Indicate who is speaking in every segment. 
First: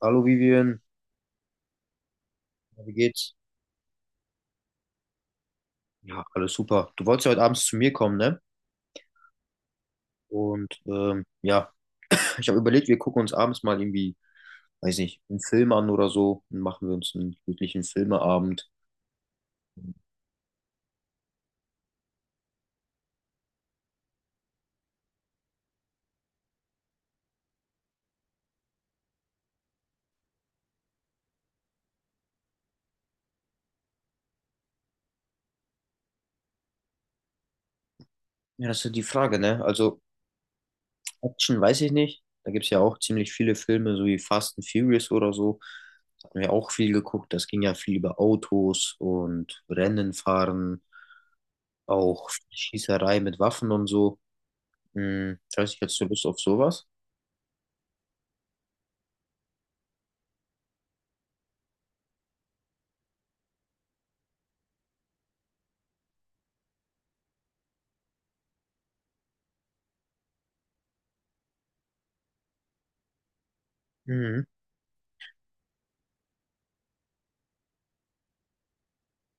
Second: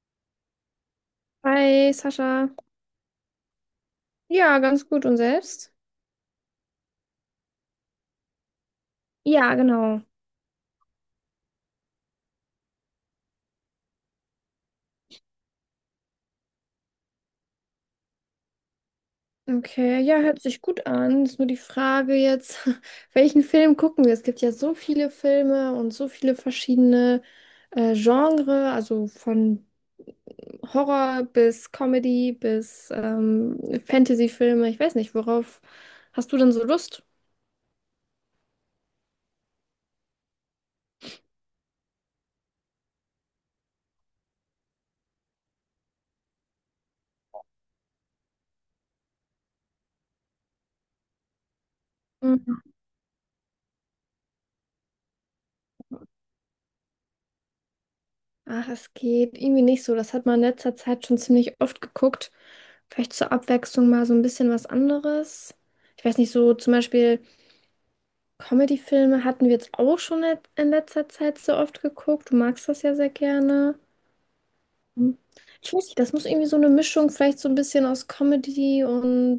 Speaker 1: Hallo Vivian,
Speaker 2: Hi, Sascha.
Speaker 1: ja, wie geht's?
Speaker 2: Ja, ganz gut. Und selbst?
Speaker 1: Ja, alles super. Du wolltest ja heute abends zu mir kommen, ne?
Speaker 2: Ja, genau.
Speaker 1: Und ja, ich habe überlegt, wir gucken uns abends mal irgendwie, weiß nicht, einen Film an oder so und machen wir uns einen glücklichen Filmeabend.
Speaker 2: Okay, ja, hört sich gut an. Ist nur die Frage jetzt, welchen Film gucken wir? Es gibt ja so viele Filme und so viele verschiedene Genre, also von Horror bis Comedy bis Fantasy-Filme. Ich weiß nicht, worauf hast du denn so Lust?
Speaker 1: Ja, das ist ja die Frage, ne? Also Action weiß ich nicht. Da gibt's ja auch ziemlich viele Filme, so wie Fast and Furious oder so. Da hatten wir auch viel geguckt. Das ging ja viel über Autos und Rennen fahren, auch Schießerei mit Waffen und so. Hm, ich weiß nicht, hättest du Lust auf sowas?
Speaker 2: Ach, es geht irgendwie nicht so. Das hat man in letzter Zeit schon ziemlich oft geguckt. Vielleicht zur Abwechslung mal so ein bisschen was anderes. Ich weiß nicht, so zum Beispiel Comedy-Filme hatten wir jetzt auch schon in letzter Zeit so oft geguckt. Du magst das ja sehr gerne.
Speaker 1: Mhm.
Speaker 2: Hm. Ich weiß nicht, das muss irgendwie so eine Mischung, vielleicht so ein bisschen aus Comedy und ein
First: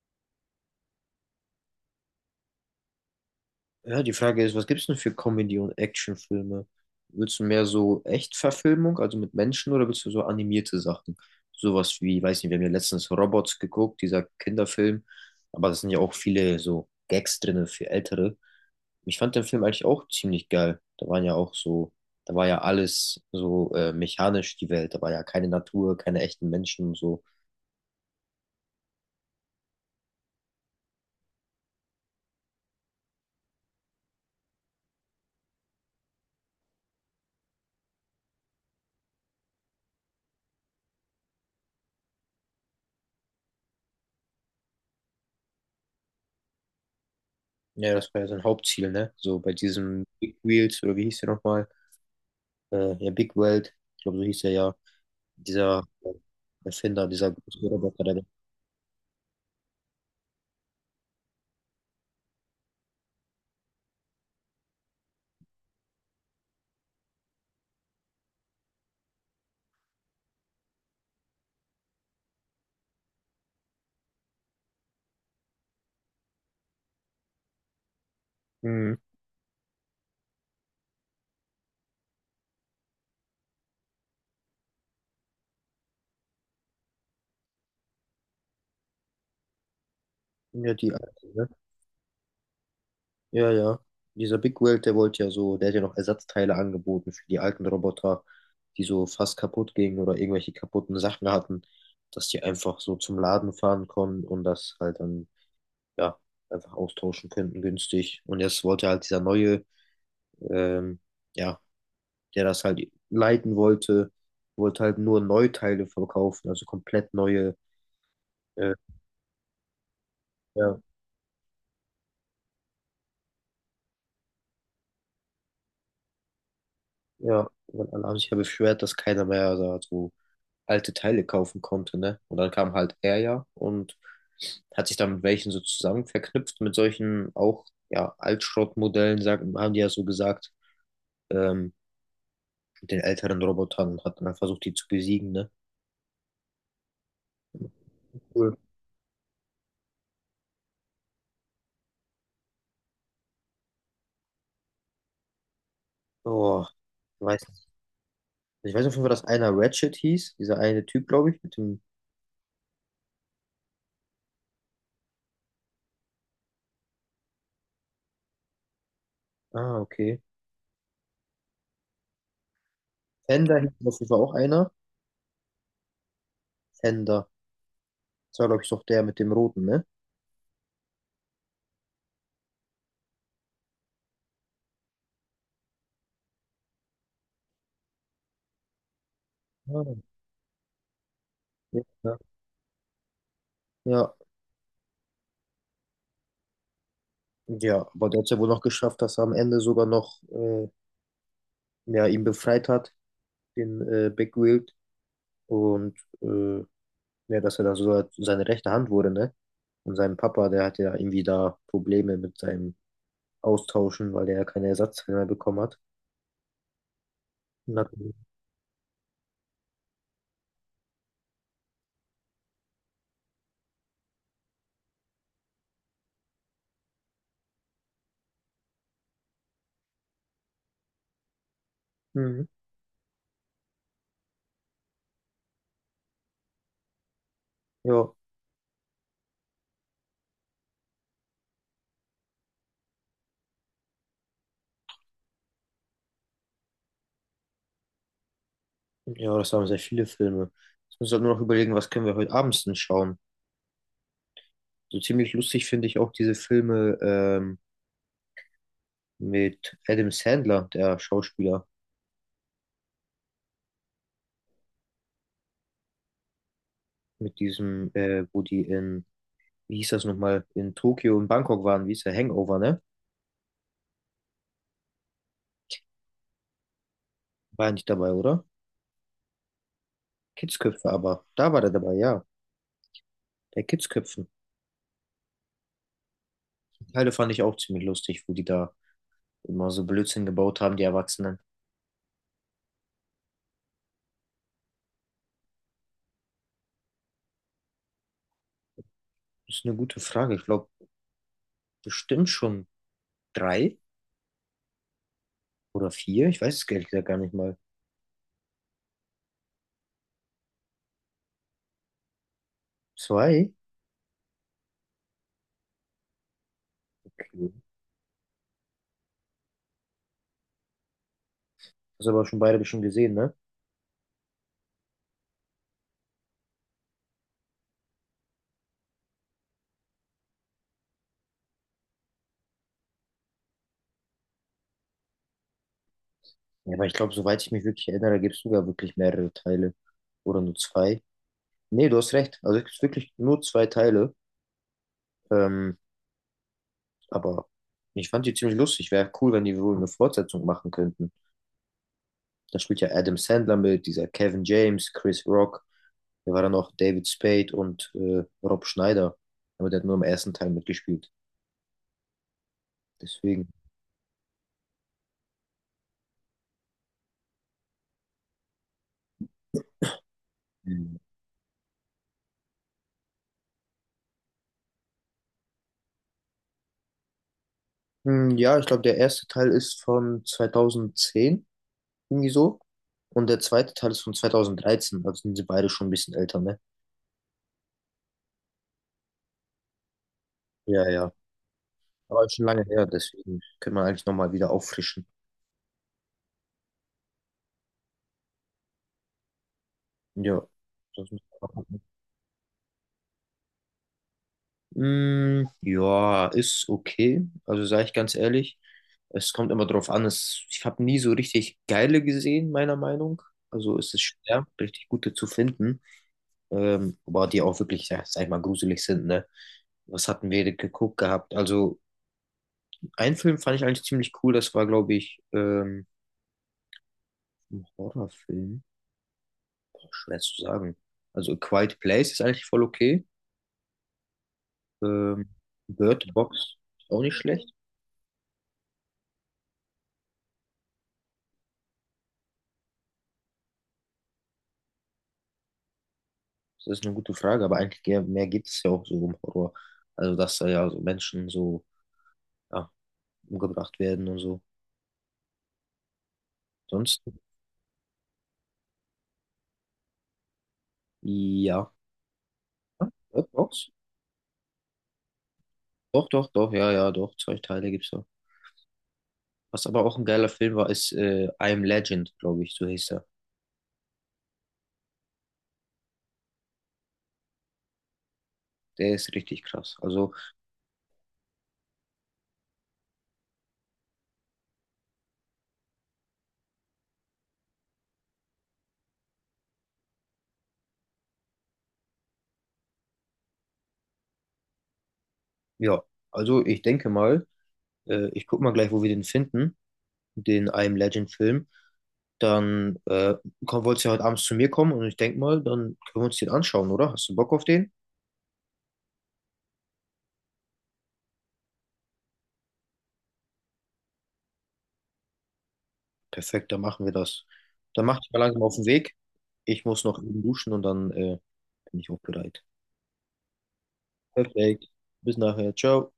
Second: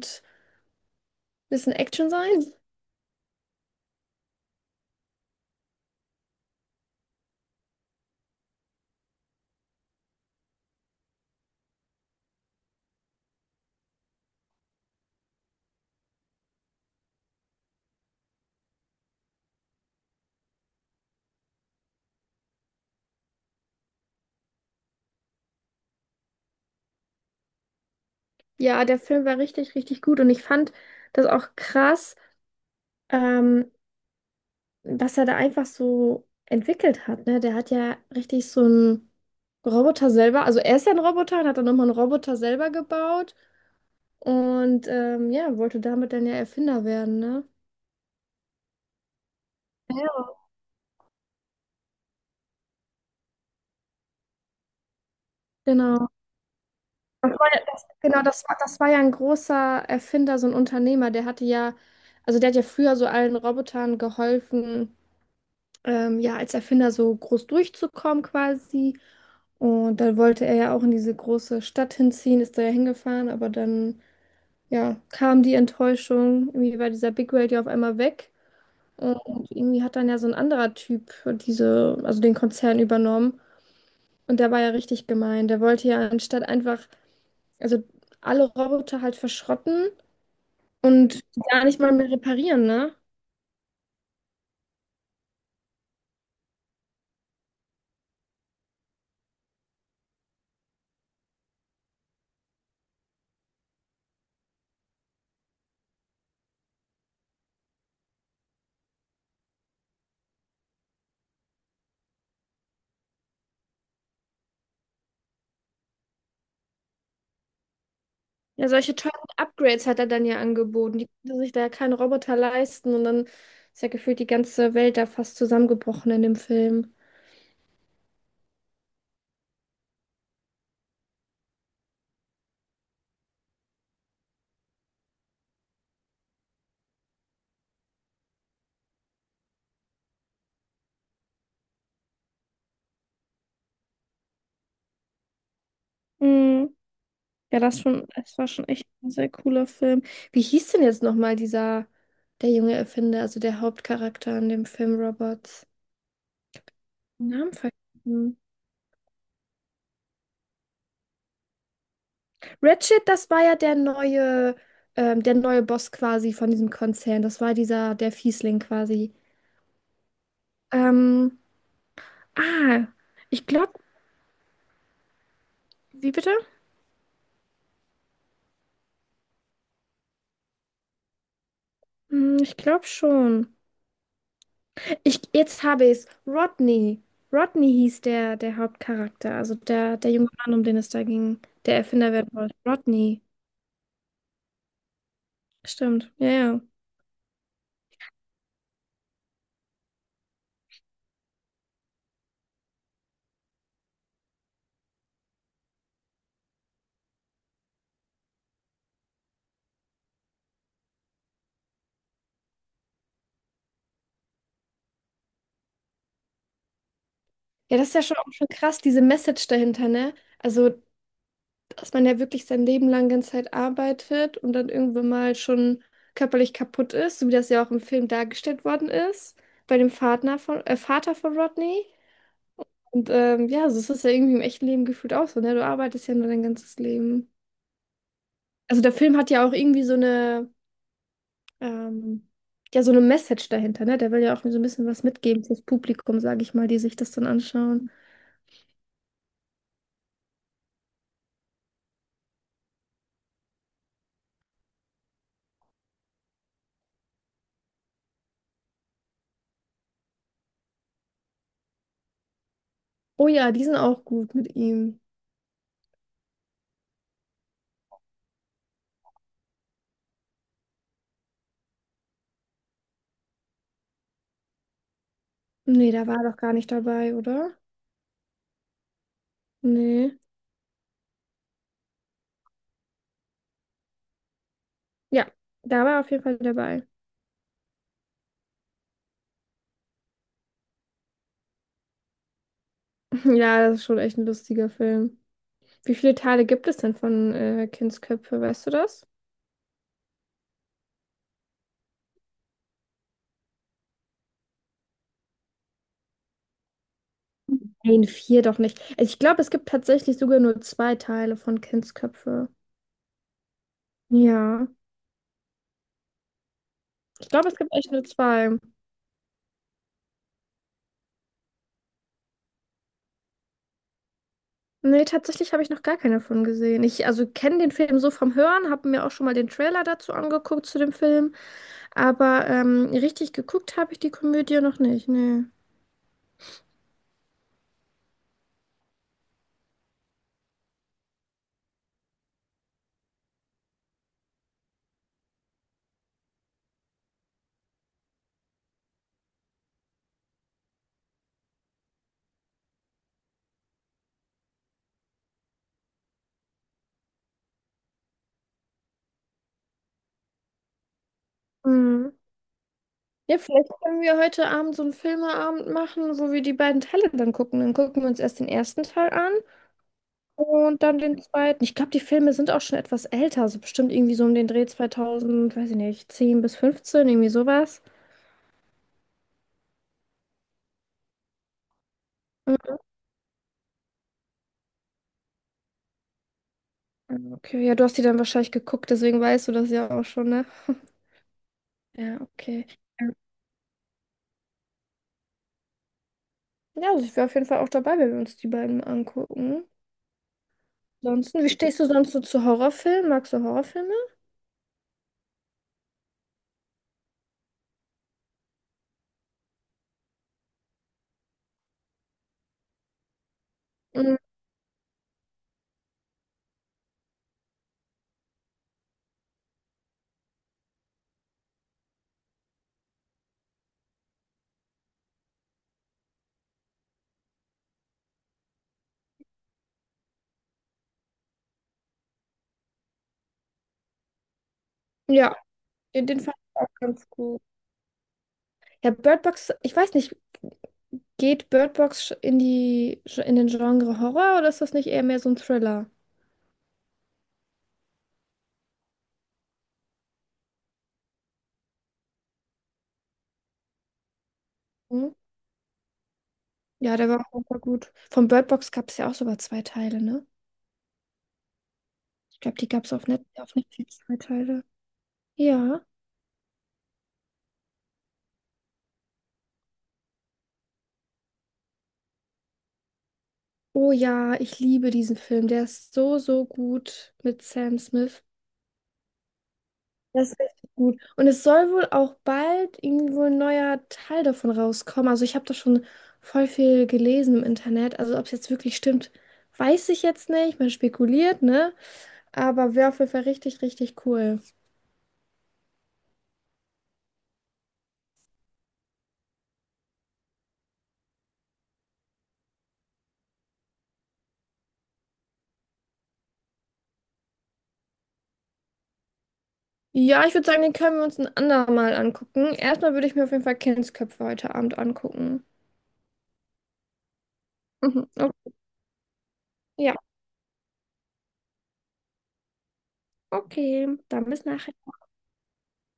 Speaker 2: bisschen Action sein.
Speaker 1: Ja, die Frage ist, was gibt's denn für Comedy- und Actionfilme? Willst du mehr so Echtverfilmung, also mit Menschen, oder willst du so animierte Sachen? Sowas wie, weiß nicht, wir haben ja letztens Robots geguckt, dieser Kinderfilm, aber da sind ja auch viele so Gags drin für Ältere. Ich fand den Film eigentlich auch ziemlich geil. Da waren ja auch so, da war ja alles so mechanisch, die Welt. Da war ja keine Natur, keine echten Menschen und so.
Speaker 2: Ja, der Film war richtig, richtig gut und ich fand das auch krass. Ähm, was er da einfach so entwickelt hat, ne? Der hat ja richtig so einen Roboter selber, also er ist ja ein Roboter und hat dann nochmal einen Roboter selber gebaut und ja, wollte damit dann ja Erfinder werden, ne?
Speaker 1: Ja, das war ja sein Hauptziel, ne? So bei diesem
Speaker 2: Ja.
Speaker 1: Big Wheels, oder wie hieß der nochmal? Ja, Big World, ich glaube, so hieß er ja. Dieser
Speaker 2: Genau.
Speaker 1: Erfinder, dieser
Speaker 2: Das war ja,
Speaker 1: große
Speaker 2: das,
Speaker 1: Roboter, der.
Speaker 2: genau, das war ja ein großer Erfinder, so ein Unternehmer, der hatte ja, also der hat ja früher so allen Robotern geholfen, ja, als Erfinder so groß durchzukommen quasi. Und dann wollte er ja auch in diese große Stadt hinziehen, ist da ja hingefahren, aber dann ja, kam die Enttäuschung. Irgendwie war dieser Big Whale ja auf einmal weg.
Speaker 1: Mhm.
Speaker 2: Und irgendwie hat dann ja so ein anderer Typ diese, also den Konzern übernommen. Und der war ja richtig gemein. Der wollte ja anstatt einfach, also alle Roboter halt verschrotten
Speaker 1: Ja, die
Speaker 2: und
Speaker 1: alte, ne?
Speaker 2: gar nicht mal mehr reparieren, ne?
Speaker 1: Ja, ja. Dieser Big World, der wollte ja so, der hat ja noch Ersatzteile angeboten für die alten Roboter, die so fast kaputt gingen oder irgendwelche kaputten Sachen hatten, dass die einfach so zum Laden fahren konnten und das halt dann, ja, einfach austauschen könnten, günstig. Und jetzt wollte halt dieser neue, ähm, ja, der das halt leiten wollte, wollte halt nur Neuteile verkaufen, also komplett neue,
Speaker 2: Ja,
Speaker 1: äh,
Speaker 2: solche teuren Upgrades hat er dann ja
Speaker 1: ja.
Speaker 2: angeboten. Die konnten sich da ja keinen Roboter leisten. Und dann ist ja gefühlt die ganze Welt da fast zusammengebrochen in dem Film.
Speaker 1: Ja, weil alle haben sich ja beschwert, dass keiner mehr da so also alte Teile kaufen konnte, ne? Und dann kam halt er ja und hat sich dann mit welchen so zusammen verknüpft, mit solchen auch, ja, Altschrottmodellen, sagen, haben die ja so gesagt, ähm, mit den älteren Robotern und hat dann halt versucht, die zu besiegen, ne?
Speaker 2: Mm. Ja, das schon, es war
Speaker 1: Cool.
Speaker 2: schon echt ein sehr cooler Film. Wie hieß denn jetzt nochmal dieser, der junge Erfinder, also der Hauptcharakter in dem Film Robots?
Speaker 1: Oh, ich
Speaker 2: Den
Speaker 1: weiß
Speaker 2: Namen
Speaker 1: nicht.
Speaker 2: vergessen.
Speaker 1: Ich weiß auf jeden Fall, dass einer Ratchet hieß, dieser eine Typ, glaube ich, mit dem,
Speaker 2: Ratchet, das war ja der neue, der neue Boss quasi von diesem Konzern. Das war dieser, der Fiesling quasi.
Speaker 1: ah, okay.
Speaker 2: Ähm, ah, ich
Speaker 1: Fender hieß
Speaker 2: glaube,
Speaker 1: auf jeden Fall auch einer.
Speaker 2: wie bitte?
Speaker 1: Fender. Das war, glaube ich, doch der mit dem Roten, ne?
Speaker 2: Hm, ich glaube schon. Ich, jetzt habe ich es. Rodney. Rodney hieß der, der Hauptcharakter, also
Speaker 1: Ah,
Speaker 2: der, der junge Mann, um den es da ging, der Erfinder
Speaker 1: ja.
Speaker 2: werden wollte. Rodney.
Speaker 1: Ja,
Speaker 2: Stimmt, ja, ja.
Speaker 1: ja, aber der hat es ja wohl noch geschafft, dass er am Ende sogar noch ja, ihn befreit hat, den Big Wild. Und äh, ja, dass er dann sogar seine rechte Hand wurde, ne? Und sein Papa, der hatte ja irgendwie da Probleme mit seinem Austauschen, weil der ja keine Ersatzteile mehr bekommen hat. Und
Speaker 2: Ja, das
Speaker 1: hat.
Speaker 2: ist ja schon auch schon krass, diese Message dahinter, ne? Also, dass man ja wirklich sein Leben lang ganze Zeit arbeitet und dann irgendwann mal schon körperlich kaputt ist, so wie das ja auch im Film dargestellt worden ist, bei dem Vater von Rodney.
Speaker 1: Mhm.
Speaker 2: Und ja, so ist es ja irgendwie im echten Leben gefühlt auch so, ne? Du arbeitest ja nur dein ganzes Leben.
Speaker 1: Ja,
Speaker 2: Also der Film hat ja auch irgendwie so eine, ähm, ja, so eine Message dahinter, ne? Der will ja auch so ein bisschen was mitgeben fürs Publikum, sage ich mal, die sich das dann anschauen.
Speaker 1: ja, das haben sehr viele Filme. Jetzt müssen wir nur noch überlegen, was können wir heute abends denn schauen. So ziemlich lustig finde ich auch diese Filme mit Adam Sandler, der Schauspieler.
Speaker 2: Oh ja, die sind auch gut mit ihm.
Speaker 1: Mit diesem, wo die in, wie hieß das nochmal, in Tokio und Bangkok waren, wie hieß der Hangover, ne?
Speaker 2: Nee, da war er doch gar nicht dabei, oder?
Speaker 1: War er nicht dabei, oder?
Speaker 2: Nee.
Speaker 1: Kidsköpfe aber. Da war der dabei, ja. Bei Kidsköpfen.
Speaker 2: Ja, da war er auf jeden Fall dabei.
Speaker 1: Die Teile fand ich auch ziemlich lustig, wo die da immer so Blödsinn gebaut haben, die Erwachsenen.
Speaker 2: Ja, das ist schon echt ein lustiger Film. Wie viele Teile gibt es denn von Kindsköpfe, weißt du das?
Speaker 1: Das ist eine gute Frage. Ich glaube, bestimmt schon drei oder vier. Ich weiß es ehrlich gesagt gar nicht mal.
Speaker 2: Nein, vier doch nicht. Also ich glaube, es gibt tatsächlich sogar nur zwei Teile von Kindsköpfe.
Speaker 1: Zwei?
Speaker 2: Ja, ich glaube,
Speaker 1: Okay.
Speaker 2: es gibt echt nur zwei.
Speaker 1: Hast aber schon beide schon gesehen, ne?
Speaker 2: Nee, tatsächlich habe ich noch gar keine von gesehen. Ich also kenne den Film so vom Hören, habe mir auch schon mal den Trailer dazu angeguckt zu dem Film. Aber richtig geguckt habe ich die Komödie noch nicht, nee.
Speaker 1: Ja, aber ich glaube, soweit ich mich wirklich erinnere, gibt es sogar wirklich mehrere Teile. Oder nur zwei. Nee, du hast recht. Also es gibt wirklich nur zwei Teile. Ähm, aber ich fand die ziemlich lustig. Wäre cool, wenn die wohl eine Fortsetzung machen könnten. Da spielt ja Adam Sandler mit, dieser Kevin James, Chris Rock. Da war dann noch David Spade und Rob Schneider. Aber der hat nur im ersten Teil mitgespielt.
Speaker 2: Hm. Ja,
Speaker 1: Deswegen.
Speaker 2: vielleicht können wir heute Abend so einen Filmeabend machen, wo wir die beiden Teile dann gucken. Dann gucken wir uns erst den ersten Teil an und
Speaker 1: ähm,
Speaker 2: dann den zweiten. Ich glaube, die Filme sind auch schon etwas älter, so bestimmt irgendwie so um den Dreh 2000, weiß ich nicht, 10 bis 15 irgendwie sowas.
Speaker 1: Ja, ich glaube, der erste Teil ist von 2010 irgendwie so. Und der zweite Teil ist von 2013. Also sind sie beide schon ein bisschen älter, ne?
Speaker 2: Mhm. Okay, ja, du hast die dann wahrscheinlich geguckt, deswegen weißt du das ja auch schon, ne?
Speaker 1: Ja, ja.
Speaker 2: Ja,
Speaker 1: Aber schon lange
Speaker 2: okay.
Speaker 1: her, deswegen können wir eigentlich nochmal wieder auffrischen.
Speaker 2: Ja, also ich wäre auf jeden Fall auch dabei, wenn wir uns die beiden angucken.
Speaker 1: Ja. Das müssen
Speaker 2: Ansonsten,
Speaker 1: wir
Speaker 2: wie stehst
Speaker 1: machen.
Speaker 2: du sonst so zu Horrorfilmen? Magst du Horrorfilme?
Speaker 1: Ja, ist okay. Also sage ich ganz ehrlich, es, kommt immer drauf an. Ich habe nie so richtig geile gesehen, meiner Meinung. Also ist es
Speaker 2: Mm,
Speaker 1: schwer, richtig gute zu finden. Aber die auch wirklich, ja, sag ich mal, gruselig sind, ne? Was hatten wir denn geguckt gehabt? Also, einen Film fand ich eigentlich ziemlich cool. Das war, glaube ich, ein Horrorfilm. Boah, schwer zu sagen. Also, A Quiet Place ist eigentlich voll okay. Ähm,
Speaker 2: Ja, den,
Speaker 1: Bird
Speaker 2: den fand
Speaker 1: Box
Speaker 2: ich auch
Speaker 1: ist auch
Speaker 2: ganz
Speaker 1: nicht
Speaker 2: gut.
Speaker 1: schlecht.
Speaker 2: Ja, Bird Box, ich weiß nicht, geht Bird Box in die, in den Genre Horror oder ist das nicht eher mehr so ein Thriller?
Speaker 1: Das ist eine gute Frage, aber eigentlich mehr geht es ja auch so um Horror. Also, dass da ja so Menschen so ja, umgebracht werden und so.
Speaker 2: Hm? Ja,
Speaker 1: Sonst,
Speaker 2: der war auch super gut. Von Bird Box gab es ja auch sogar zwei Teile, ne?
Speaker 1: ja.
Speaker 2: Ich glaube, die gab es auf
Speaker 1: Ja,
Speaker 2: Net
Speaker 1: doch,
Speaker 2: auf Netflix zwei Teile. Ja.
Speaker 1: doch, doch, doch, ja, ja, doch, zwei Teile gibt's da. Was aber auch ein geiler Film war, ist I Am Legend, glaube ich, so hieß er.
Speaker 2: Oh ja, ich liebe diesen Film. Der ist so, so gut mit Sam Smith.
Speaker 1: Der ist richtig krass. Also,
Speaker 2: Das ist richtig gut. Und es soll wohl auch bald irgendwo ein neuer Teil davon rauskommen. Also ich habe da schon voll viel gelesen im Internet. Also ob es jetzt wirklich stimmt, weiß ich jetzt nicht. Man spekuliert, ne? Aber wäre auf jeden Fall richtig, richtig cool.
Speaker 1: ja, also ich denke mal, ich guck mal gleich, wo wir den finden, den I Am Legend Film. Dann komm, wolltest du ja heute abends zu mir kommen und ich denke mal, dann können wir uns den anschauen, oder? Hast du Bock auf den?
Speaker 2: Ja, ich würde sagen, den können wir uns ein andermal angucken. Erstmal würde ich mir auf jeden Fall Kindsköpfe heute Abend angucken.
Speaker 1: Perfekt, dann machen wir das. Dann mach
Speaker 2: Mhm.
Speaker 1: dich mal langsam
Speaker 2: Okay.
Speaker 1: auf den Weg. Ich muss
Speaker 2: Ja,
Speaker 1: noch eben duschen und dann bin ich auch bereit.
Speaker 2: okay. Dann bis
Speaker 1: Perfekt.
Speaker 2: nachher.
Speaker 1: Bis nachher. Ciao.